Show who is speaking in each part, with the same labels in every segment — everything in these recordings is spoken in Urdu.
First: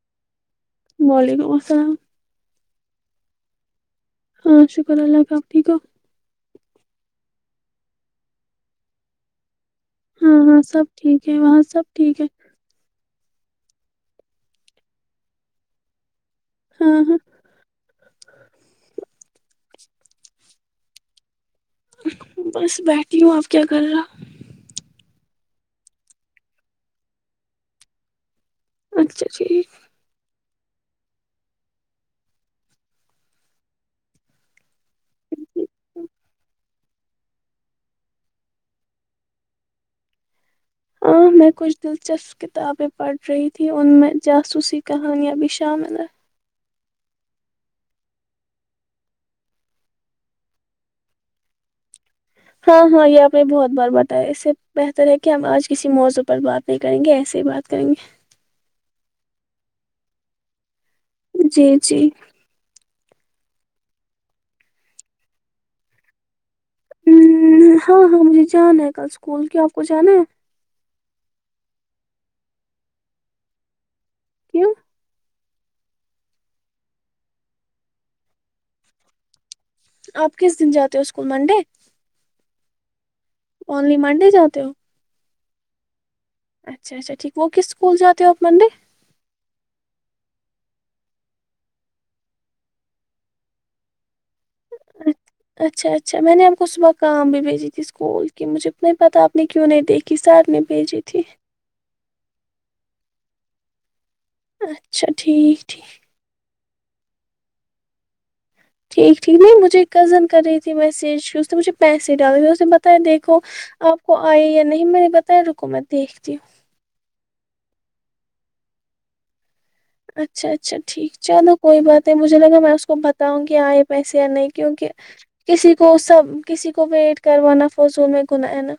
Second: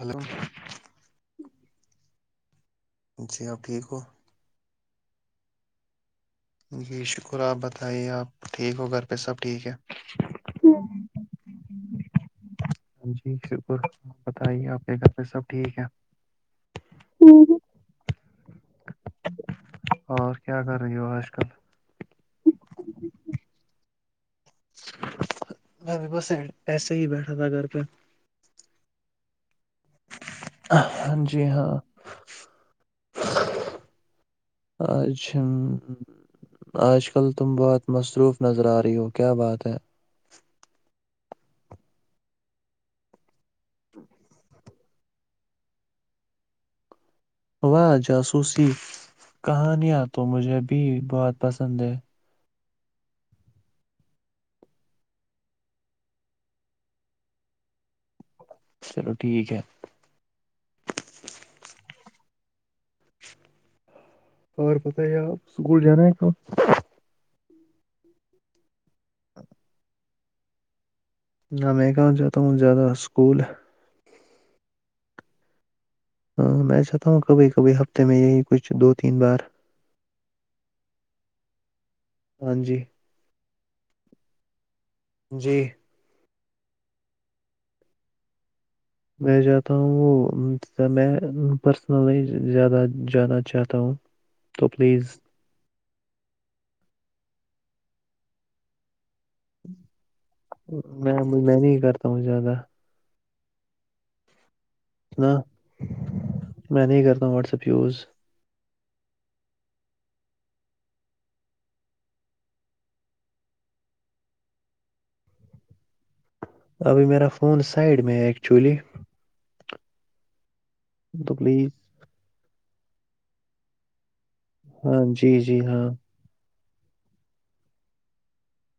Speaker 1: ہلو [unintelligible]
Speaker 2: وعلیکم السلام
Speaker 1: جی آپ ٹھیک ہو
Speaker 2: ہاں شکر اللہ کا اپ ٹھیک ہو
Speaker 1: جی شکر آپ بتائیے آپ ٹھیک ہو گھر پہ سب ٹھیک ہے
Speaker 2: ہاں ہاں سب ٹھیک ہے وہاں سب ٹھیک ہے
Speaker 1: جی شکر بتائیے آپ کے گھر پہ سب ٹھیک ہے
Speaker 2: ہاں ہاں
Speaker 1: اور کیا کر رہی ہو آج کل
Speaker 2: بس بیٹھی ہوں آپ کیا کر رہے ہو
Speaker 1: ابھی بس ایسے ہی بیٹھا تھا گھر پہ
Speaker 2: اچھا جٹییک
Speaker 1: ہاں جی ہاں آج ہم آج کل تم بہت مصروف نظر آ رہی ہو کیا بات ہے
Speaker 2: ہاں میں کچھ دلچسپ کتابیں پڑھ رہی تھیں ان میں جاسوسی کہانیاں بھی شامل ہیں
Speaker 1: واہ جاسوسی کہانیاں تو مجھے بھی بہت پسند ہے
Speaker 2: ہاں ہاں یہ آپ نے بہت بار بتایا اس سے بہتر ہے کہ ہم آج کسی موضوع پر بات نہیں کریں گے ایسے ہی بات کریں گے
Speaker 1: تو ٹھیک ہے
Speaker 2: جی جی
Speaker 1: اور پتہ ہے آپ اسکول جانا ہے کہاں
Speaker 2: ہو ہاں ہاں مجھے جانا ہے کل اسکول کیا آپ کو جانا ہے
Speaker 1: نہ میں کہاں جاتا ہوں زیادہ اسکول
Speaker 2: کیوں
Speaker 1: ہاں میں چاہتا ہوں کبھی کبھی ہفتے میں یہی کچھ دو تین بار
Speaker 2: آپ کس دن جاتے ہو اسکول منڈے
Speaker 1: ہاں جی
Speaker 2: اونلی منڈے جاتے ہو
Speaker 1: جی
Speaker 2: اچھا اچھا ٹھیک وہ کس اسکول جاتے ہو آپ منڈے
Speaker 1: میں جاتا ہوں وہ میں پرسنلی زیادہ جانا چاہتا ہوں تو پلیز
Speaker 2: اچھا اچھا میں نے آپ کو صبح کام بھیجی تھی اسکول کہ مجھے تو نہیں پتہ اپ میں کیوں نہیں دیکھی سار نے بھیجی تھی
Speaker 1: تاوں زیادہ
Speaker 2: اچھا
Speaker 1: نہ
Speaker 2: ٹھیک ٹھیک
Speaker 1: میں نہیں کرتا ہوں واٹسپ یوز
Speaker 2: ٹھیک ٹھیک نہیں مجھے ایک کزن کر رہی تھی میسج اس نے مجھے پیسے ڈالے اس نے بتایا دیکھو آپ کو آئے یا نہیں میں نے بتایا رکو میں دیکھتی ہوں
Speaker 1: ابھی میرا فون سائڈ میں ہے ایکچولی
Speaker 2: اچھا اچ اچھا ٹھیک
Speaker 1: تو
Speaker 2: چلو
Speaker 1: پلیز
Speaker 2: کوئی بات نہیں مجھے لگا میں اس کو بتاؤں گی آئے پیسے نہیں کیونکہ
Speaker 1: ہاں جی جی
Speaker 2: کسی
Speaker 1: ہاں
Speaker 2: کو سب کسی کو ویٹ کروانا فوضو میں گنا ہے نا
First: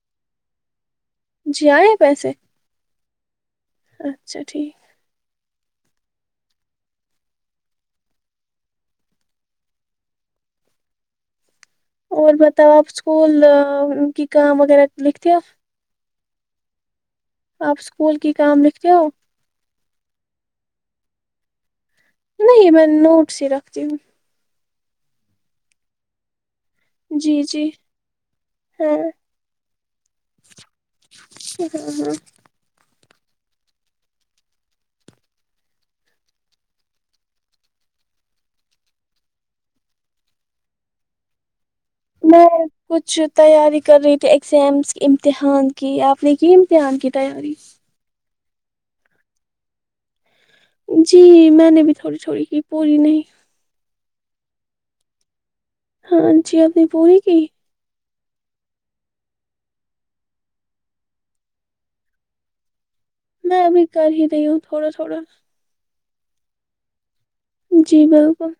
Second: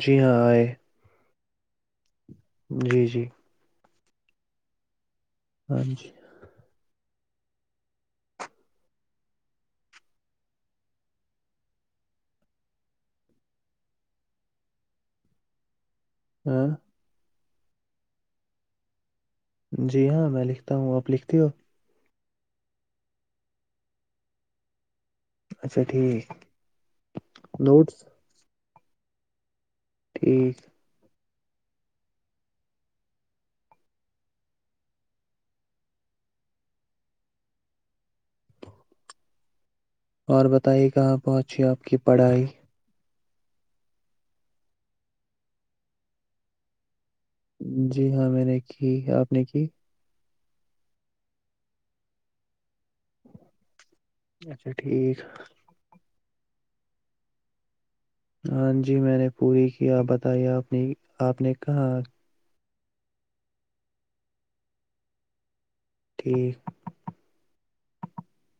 Speaker 1: جی ہاں آئے
Speaker 2: جی آئے پیسے
Speaker 1: جی جی
Speaker 2: اچھا ٹھیک
Speaker 1: تھینکیو
Speaker 2: اور بتاؤ آپ اسکول کی کام وغیرہ لکھتے ہو آ
Speaker 1: ہاں
Speaker 2: آپ اسکول کی کام لکھتے ہو
Speaker 1: جی ہاں میں لکھتا ہوں اب لکھتی ہو
Speaker 2: نہیں میں نوٹس ہی رکھتی ہوں
Speaker 1: اچھا ٹھیک
Speaker 2: جی جی
Speaker 1: نوٹس
Speaker 2: ہاں
Speaker 1: ٹھیک ہے
Speaker 2: ہ ہاں
Speaker 1: اور بتائیے کہاں پہنچی آپ کی پڑھائی
Speaker 2: میں کچھ تیاری کر رہی تھی ایگزامس کے امتحان کی آپ نے کی امتحان کی تیاری
Speaker 1: جی ہاں میں نے جی آپ نے کی
Speaker 2: جی میں نے بھی تھوڑی تھھوڑی کی پوری نہیں
Speaker 1: اچھا ٹھیک
Speaker 2: ہاں جی اپنی پوری کی
Speaker 1: ہان جی میں نے پوری کیا بتائی آپ نے کہاں
Speaker 2: میں ابھی کر ہی رہی ہوں تھوڑا تھوڑا
Speaker 1: ٹھیک
Speaker 2: جی بالکل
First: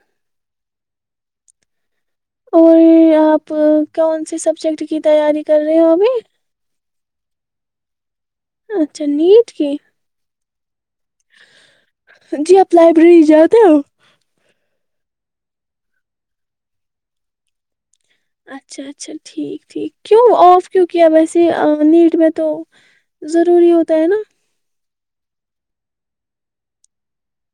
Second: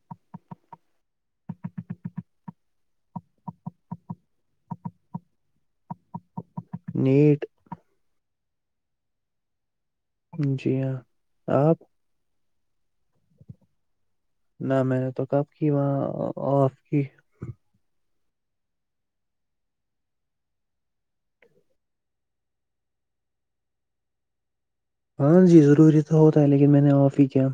Speaker 2: اور آپ کون سے سبجیکٹ کی تیاری کر رہے ہو ابھی
Speaker 1: نیٹ
Speaker 2: اچھا نٹ کی
Speaker 1: جی ہاں آ
Speaker 2: جی آپ لائبریری جاؤد ہو
Speaker 1: نہ میں نے تو کب کی وہاں آف کی
Speaker 2: اچھا اچھا ٹھیک ٹھیک کیوں آف کیوں کیا ویسے نیٹ میں تو ضروری ہوتا ہے نا
Speaker 1: ہاں جی ضروری تو ہوتا ہے لیکن میں نے آف ہی کیا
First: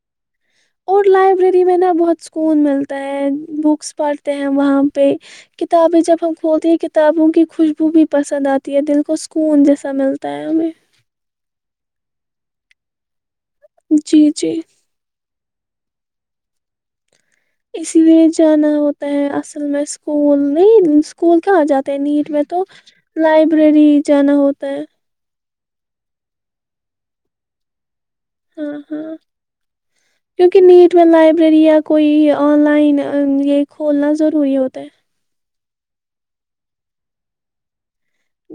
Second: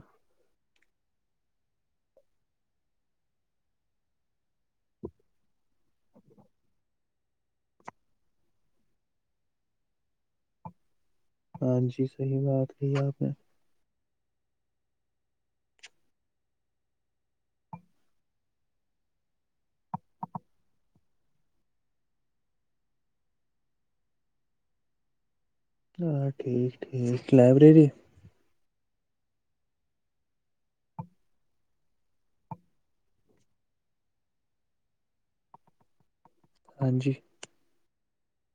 Speaker 2: اور لائبریری میں نا بہت سکون ملتا ہے بکس پڑھتے ہیں وہاں پہ کتابیں جب ہم کھولتے ہیں کتابوں کی خوشبو بھی پسند آتی ہے دل کو سکون جیسا ملتا ہے ہمیں
Speaker 1: ہاں جی صحیح بات رہ آپ نے
Speaker 2: جی جی اسی لیے جانا ہوتا ہے اصل میں اسکول نہیں اسکول کیا آ جاتے ہیں نیٹ میں تو لائبریری جانا ہوتا ہے
Speaker 1: ہاں ٹھیک ٹھیک لائبریری
Speaker 2: ہاں ہاں کیونکہ نیٹ میں لائبریری یا کوئی آن لائن یہ کھولنا ضروری ہوتا ہے [unintelligible]
Speaker 1: ہاں جی [unintelligible]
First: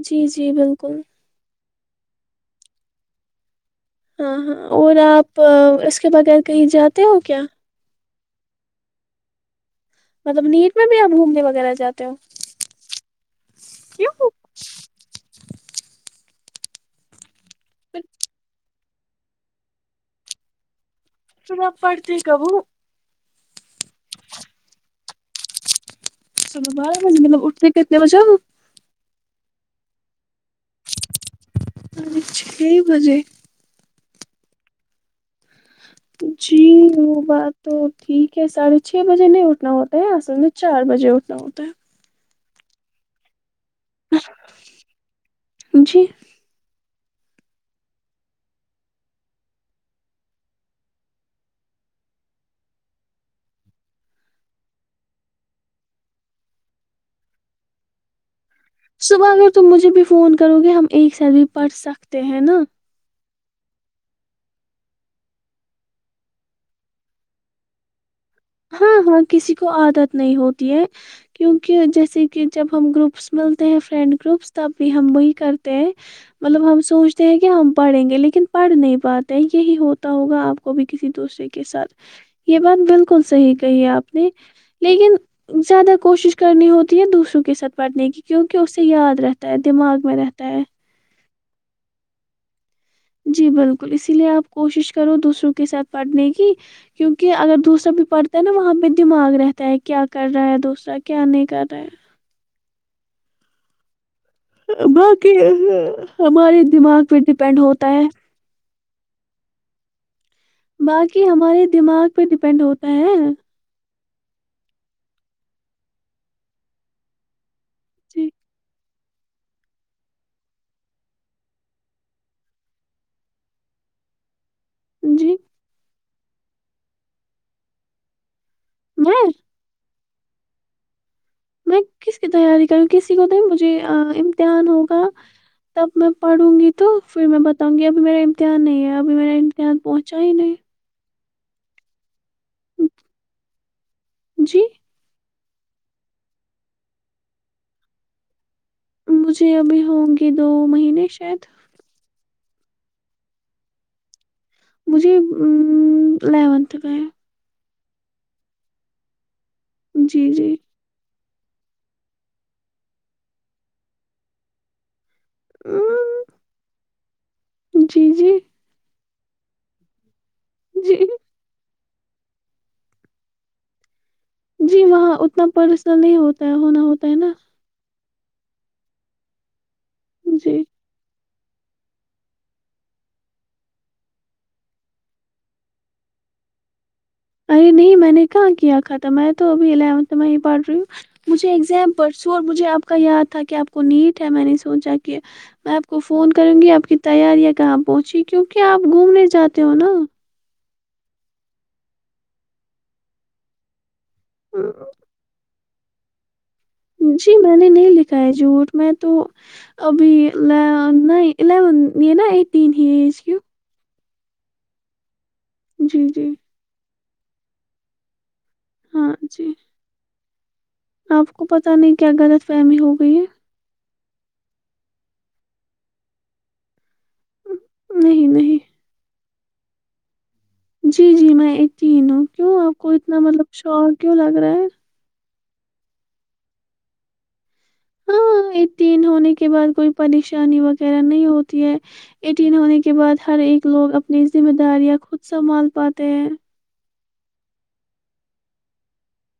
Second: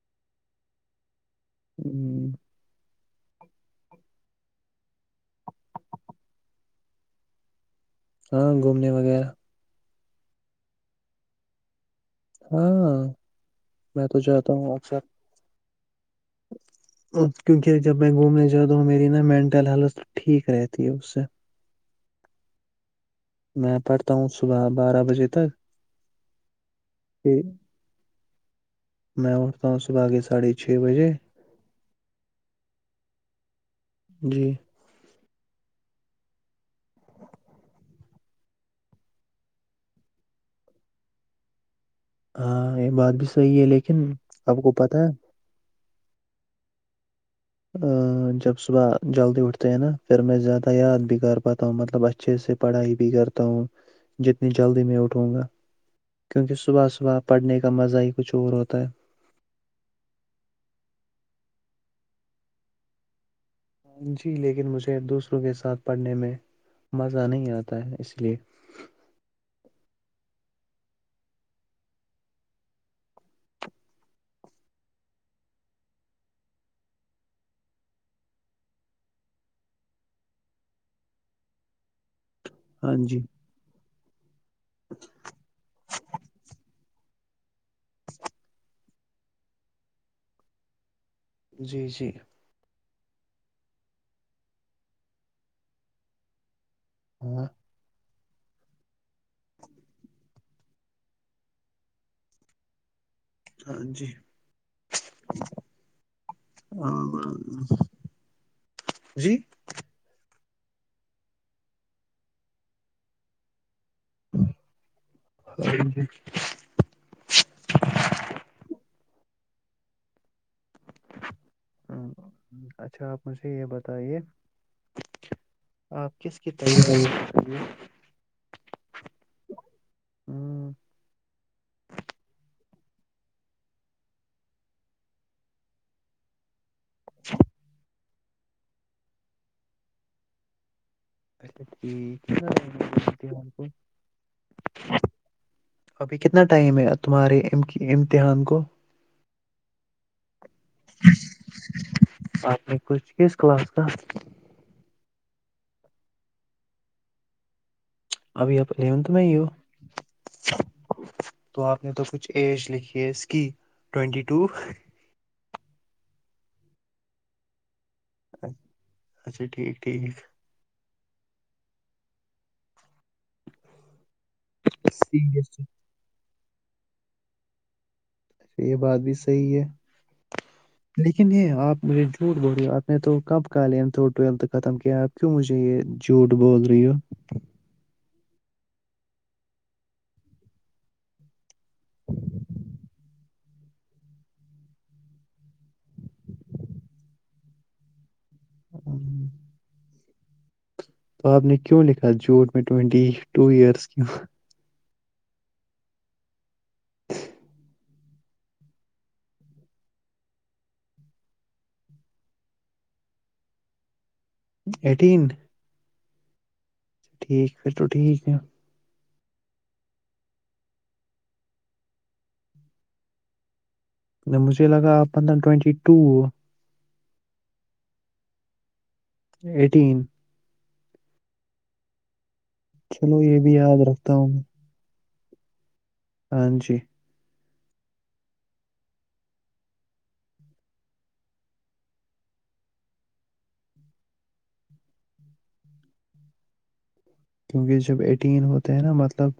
Speaker 2: جی جی بالکل [unintelligible]
Speaker 1: ہوں [unintelligible]
Speaker 2: ہاں ہاں اور آپ اس کے بغیر کہیں جاتے ہو کیا
Speaker 1: ہاں گھومنے وغیرہ [unintelligible]
Speaker 2: مطلب نیٹ میں بھی آپ گھومنے وغیرہ جاتے ہو
Speaker 1: ہاں میں تو جاتا ہوں اکثر [unintelligible] ہ [unintelligible] کیونکہ جب میں گھومنے جا [unintelligible] میری نا مینٹل ہیلتھ ٹھیک رہتی ہے اس [unintelligible]
Speaker 2: سناپ پڑتے گ وہو
Speaker 1: میں پڑھتا ہوں صبح بارہ بجے تک
Speaker 2: چلو بارہ بجے
Speaker 1: پھر
Speaker 2: مطلب اٹھتے کتنے بجے ہو [unintelligible]
Speaker 1: میں اٹھتا ہوں صبح کے ساڑھے چھ بجے [unintelligible]
Speaker 2: سال چھ بجے [unintelligible]
Speaker 1: جی [unintelligible]
Speaker 2: جی وہ بات تو ٹھیک ہے ساڑھے چھ بجے نہیں اٹھنا ہوتا ہے آصل میں چار بجے اٹھنا ہوتا ہے
Speaker 1: ہاں یہ بات بھی صحیح ہے لیکن لیکن آپ کو پتا ہے [unintelligible]
Speaker 2: جی [unintelligible]
Speaker 1: ا جب صبح جلدی اٹھتے ہیں نا پھر میں زیادہ یاد بھی کر پاتا ہوں مطلب اچھے سے پڑھائی بھی کرتا ہوں جتنی جلدی میں اٹھوں گا کیونکہ صبح صبح پڑھنے کا مزہ ہی کچھ اور ہوتا ہے
Speaker 2: صبح اگر تم مجھے بھی فون کرو گے ہم ایک ساتھ بھی پڑھ سکتے ہیں نا [unintelligible]
Speaker 1: جی لیکن مجھے دوسروں کے ساتھ پڑھنے میں مزہ نہیں آتا ہے اس لیے
Speaker 2: ہاں ہاں کسی کو عادت نہیں ہوتی ہے کیونکہ جیسے کہ جب ہم گروپس ملتے ہیں فرینڈ گروپس تب بھی ہم وہی کرتے ہیں مطلب ہم سوچتے ہیں کہ ہم پڑھیں گے لیکن پڑھ نہیں پاتے یہی ہوتا ہوگا آپ کو بھی کسی دوسرے کے ساتھ یہ بند بالکل
Speaker 1: ہاں
Speaker 2: [unintelligible]
Speaker 1: جی
Speaker 2: بالکل صحیح کہیے آپ [unintelligible] ج [unintelligible] لیکن زیادہ کوشش کرنی ہوتی ہے دوسری کے ساتھ پڑھنے کی کیونکہ اسے یاد رہتا ہے دماغ میں رہتا ہے
Speaker 1: جی جی [unintelligible]
Speaker 2: جی بالکل اسی لیے آپ کوشش کرو دوسروں کے ساتھ پڑھنے کی کیونکہ
Speaker 1: ہاں
Speaker 2: اگر دوسرا بھی پڑھ [unintelligible] نا وہاں پہ دماغ رہتا ہے کیا کر رہا ہے دوسرا کیا نہیں کر رہا ہے [unintelligible]
Speaker 1: ہاں جی [unintelligible]
Speaker 2: باقی ہمارے دماغ پہ ڈیپینڈ ہوتا ہے
Speaker 1: جی
Speaker 2: باقی ہمارے دماغ پہ ڈیپینڈ ہوتا ہے
Speaker 1: ہ جی [unintelligible]
Speaker 2: ٹھیک
Speaker 1: ہ اچھا آپ مجھے یہ بتائیے
Speaker 2: جی
Speaker 1: آپ کس کی ط ہیں
Speaker 2: جی
Speaker 1: ہوں
Speaker 2: میں کس کی تیاری کروں کسی کو تو مجھے امتحان ہوگا تب میں پڑھوں گی تو پھر میں بتاؤں گی اب ابھی میرا امتحان نہیں ہے ابھی میرا امتحان پہنچا ہی نہیں
Speaker 1: اچھا ٹھیک کیا کو
Speaker 2: جی
Speaker 1: ابھی کتنا ٹائم ہے تمہارے امتحان کو
Speaker 2: مجھے ابھی ہوں گے دو مہینے شاید
Speaker 1: نہیں کچھ کس کلاس کا
Speaker 2: مجھے ا اونتھ میں
Speaker 1: ابھی اپ الیونتھ میں ہی ہو
Speaker 2: جی جی
Speaker 1: تو آپ نے تو کچھ ایج لکھی ہے اس کی ٹوینٹی ٹو
Speaker 2: ا [inaudible] جی جی
Speaker 1: اچھا ٹھیک ٹھیک
Speaker 2: جی جی وہاں
Speaker 1: ٹھیک
Speaker 2: اتنا پرسن نہیں ہوتا ت ہونا ہوتا ہے نا
Speaker 1: اچھا یہ بات بھی صحیح ہے
Speaker 2: جی
Speaker 1: لیکن یہ آپجے جھو بول رہی ہو آپ نے تو کب کاھ ٹو ختم کیا آپ کیوں مجھے یہ جھٹ بول رہی ہو
Speaker 2: ارے نہیں میں نے کہ کیا ختم ہے تو ابھی الیونتھ میں ہی پڑھ رہی ہوں مجھے سیم پرسوں اور مجھے آپ کا یاد تھا کہ آپ کو نیٹ ہے میں نے سوچا کہ میں آپ کو فون کروں گی آپ کی تیاریاں کہاں پہنچی کیونکہ آپ گھومنے
Speaker 1: ہم،
Speaker 2: جاتے ہو نا
Speaker 1: تو آپ نے کیوں لکھا جھوٹ میں ٹئونٹی ٹو ایئرس کیوں
Speaker 2: [inaudible] جی میں نے نہیں لکھا ہے جھوٹ میں تو ابھی الیون یہ نا ایٹین ہی ایج کیوں
Speaker 1: ایٹین
Speaker 2: جی جی
Speaker 1: ٹھیک پھر تو ٹھیک ہے
Speaker 2: ہاں جی آپ کو پتہ نہیں کیا غلط فہمی ہو گئی ہے
Speaker 1: مجھے لگاپ پندہ ٹوینٹی ٹو
Speaker 2: نہیں نہیں
Speaker 1: ایٹین
Speaker 2: جی جی میں اتی ہی ہوں کیوں آپ کو اتنا
Speaker 1: چلو یہ بھی
Speaker 2: مطلب
Speaker 1: یاد
Speaker 2: شوق
Speaker 1: رکھتا
Speaker 2: کیوں
Speaker 1: ہوں
Speaker 2: لگ
Speaker 1: میں
Speaker 2: رہا ہے
Speaker 1: ہاں جی
Speaker 2: ہاں ایٹین ہونے کے بعد کوئی پریشانی وغیرہ نہیں ہوتی ہے ایٹین ہونے کے بعد ہر ایک لوگ اپنی ذمہ داریاں خود سنبھال پاتے ہیں
Speaker 1: کیونکہ جب ایٹین ہوتے ہیں نا مطلب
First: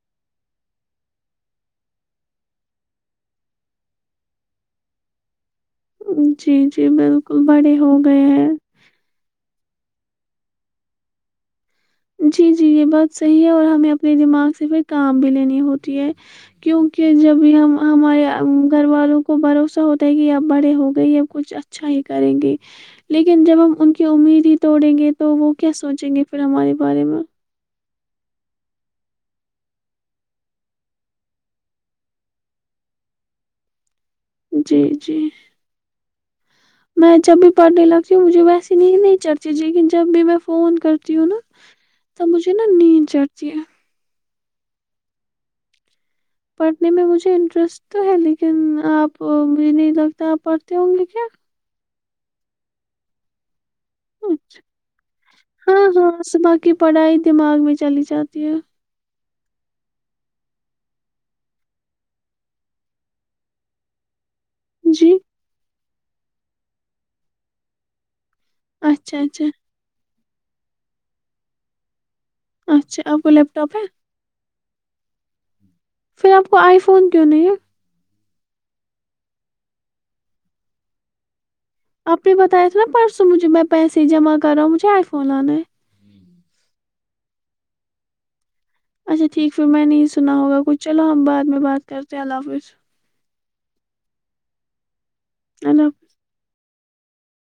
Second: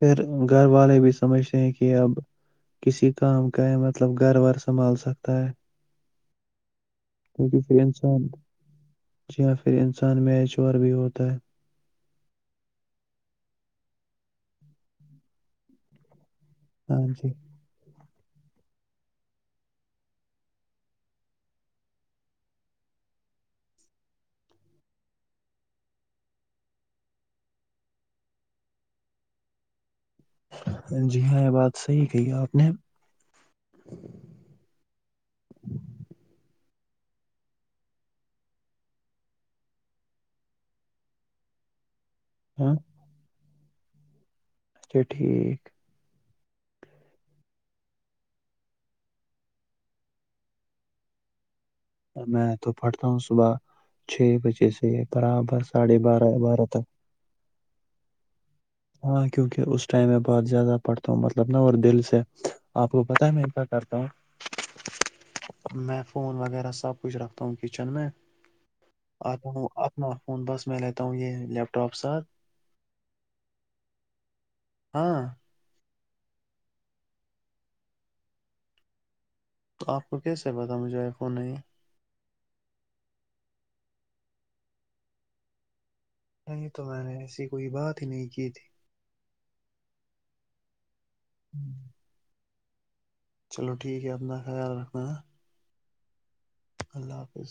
Speaker 1: پھر گھر والے بھی سمجھتے ہیں کہ اب کسی کام کا ہے مطلب گھر وار سنبھال سکتا ہے
Speaker 2: جی جی بالکل
Speaker 1: کیونکہ
Speaker 2: بڑے
Speaker 1: پھر
Speaker 2: ہو گئے
Speaker 1: انسان
Speaker 2: ہیں
Speaker 1: جی ہاں پھر انسان میچ اور ب بھی ہوت تا
Speaker 2: جی جی یہ بات صحیح ہے اور ہمیں اپنے دماغ سے پھر کام بھی لینی ہوتی ہے
Speaker 1: ہاں
Speaker 2: کیونکہ
Speaker 1: جی
Speaker 2: جب بھی ہم ہمارے گھر والوں کو بھروسہ ہوتا ہے کہ اب بڑے ہو گئی اب کچھ اچھا ہی کریں گے لیکن جب ہم ان کی امید ہی توڑیں گے تو وہ کیا سوچیں گے پھر ہمارے بارے میں
Speaker 1: جی ہاں یہ بات صحیح کہی آپ نے
Speaker 2: جی جی میں جب بھی پڑھنے لگتی ہوں مجھے ویسی ند نہیں چڑھتی لیکن جب بھی میں فون کرتی ہوں نا تو مجھے نا
Speaker 1: ہاں
Speaker 2: نیچ [inaudible]
Speaker 1: اچھا ٹھیک
Speaker 2: پڑھنے میں مجھے انٹرسٹ تو ہے لیکن آپ مجھے نہیں لگتا آپ پڑھتے ہوں گے کیا
Speaker 1: میں تو پڑتا ہوں صبح چھ بجے سے برابر
Speaker 2: ہاں
Speaker 1: ساڑھے
Speaker 2: ہاں
Speaker 1: بارہ
Speaker 2: صبح
Speaker 1: بارہ
Speaker 2: کی
Speaker 1: تک
Speaker 2: پڑھائی دماغ چلی جاتی ہے
Speaker 1: ہاں کیوںکہ اس ٹائم میں بہت زیادہ پڑھتا ہوں مطلب ن اور دل سے آپ کو پتہ ہے میں کیا کرتا ہوں
Speaker 2: جی
Speaker 1: میں فون وغیرہ سب کچھ رکھتا ہوں کچن میں
Speaker 2: اچھا اچھا
Speaker 1: آپ اپنا فون بس میں لیتا ہوں یہ لیپٹاپ ساتھ
Speaker 2: اچھا آپ کو لیپ ٹاپ ہے
Speaker 1: ہاں
Speaker 2: پھر آپ کو آئی فون کیوں نہیں ہے
Speaker 1: تو آپ کو کیسے پتا مجھے ای خون نہیں
Speaker 2: آپ نے بتایا تھ نا پرس مجھے میں پیسے جمع کر رہا ہوں مجھے آئی فون لانا ہے
Speaker 1: نہیں تو میں نے ایسی کوئی بات ہی نہیں کی تھی
Speaker 2: اچھا ٹھیک پھر میں نہیں سنا ہوگا کچھ چلو ہم بعد میں بات کرتے ہیں اللہ حافظ
Speaker 1: چلو ٹھیک ہے اپنا خیال رکھنا ہے
Speaker 2: اللہ حافظ
Speaker 1: اللہ حافظ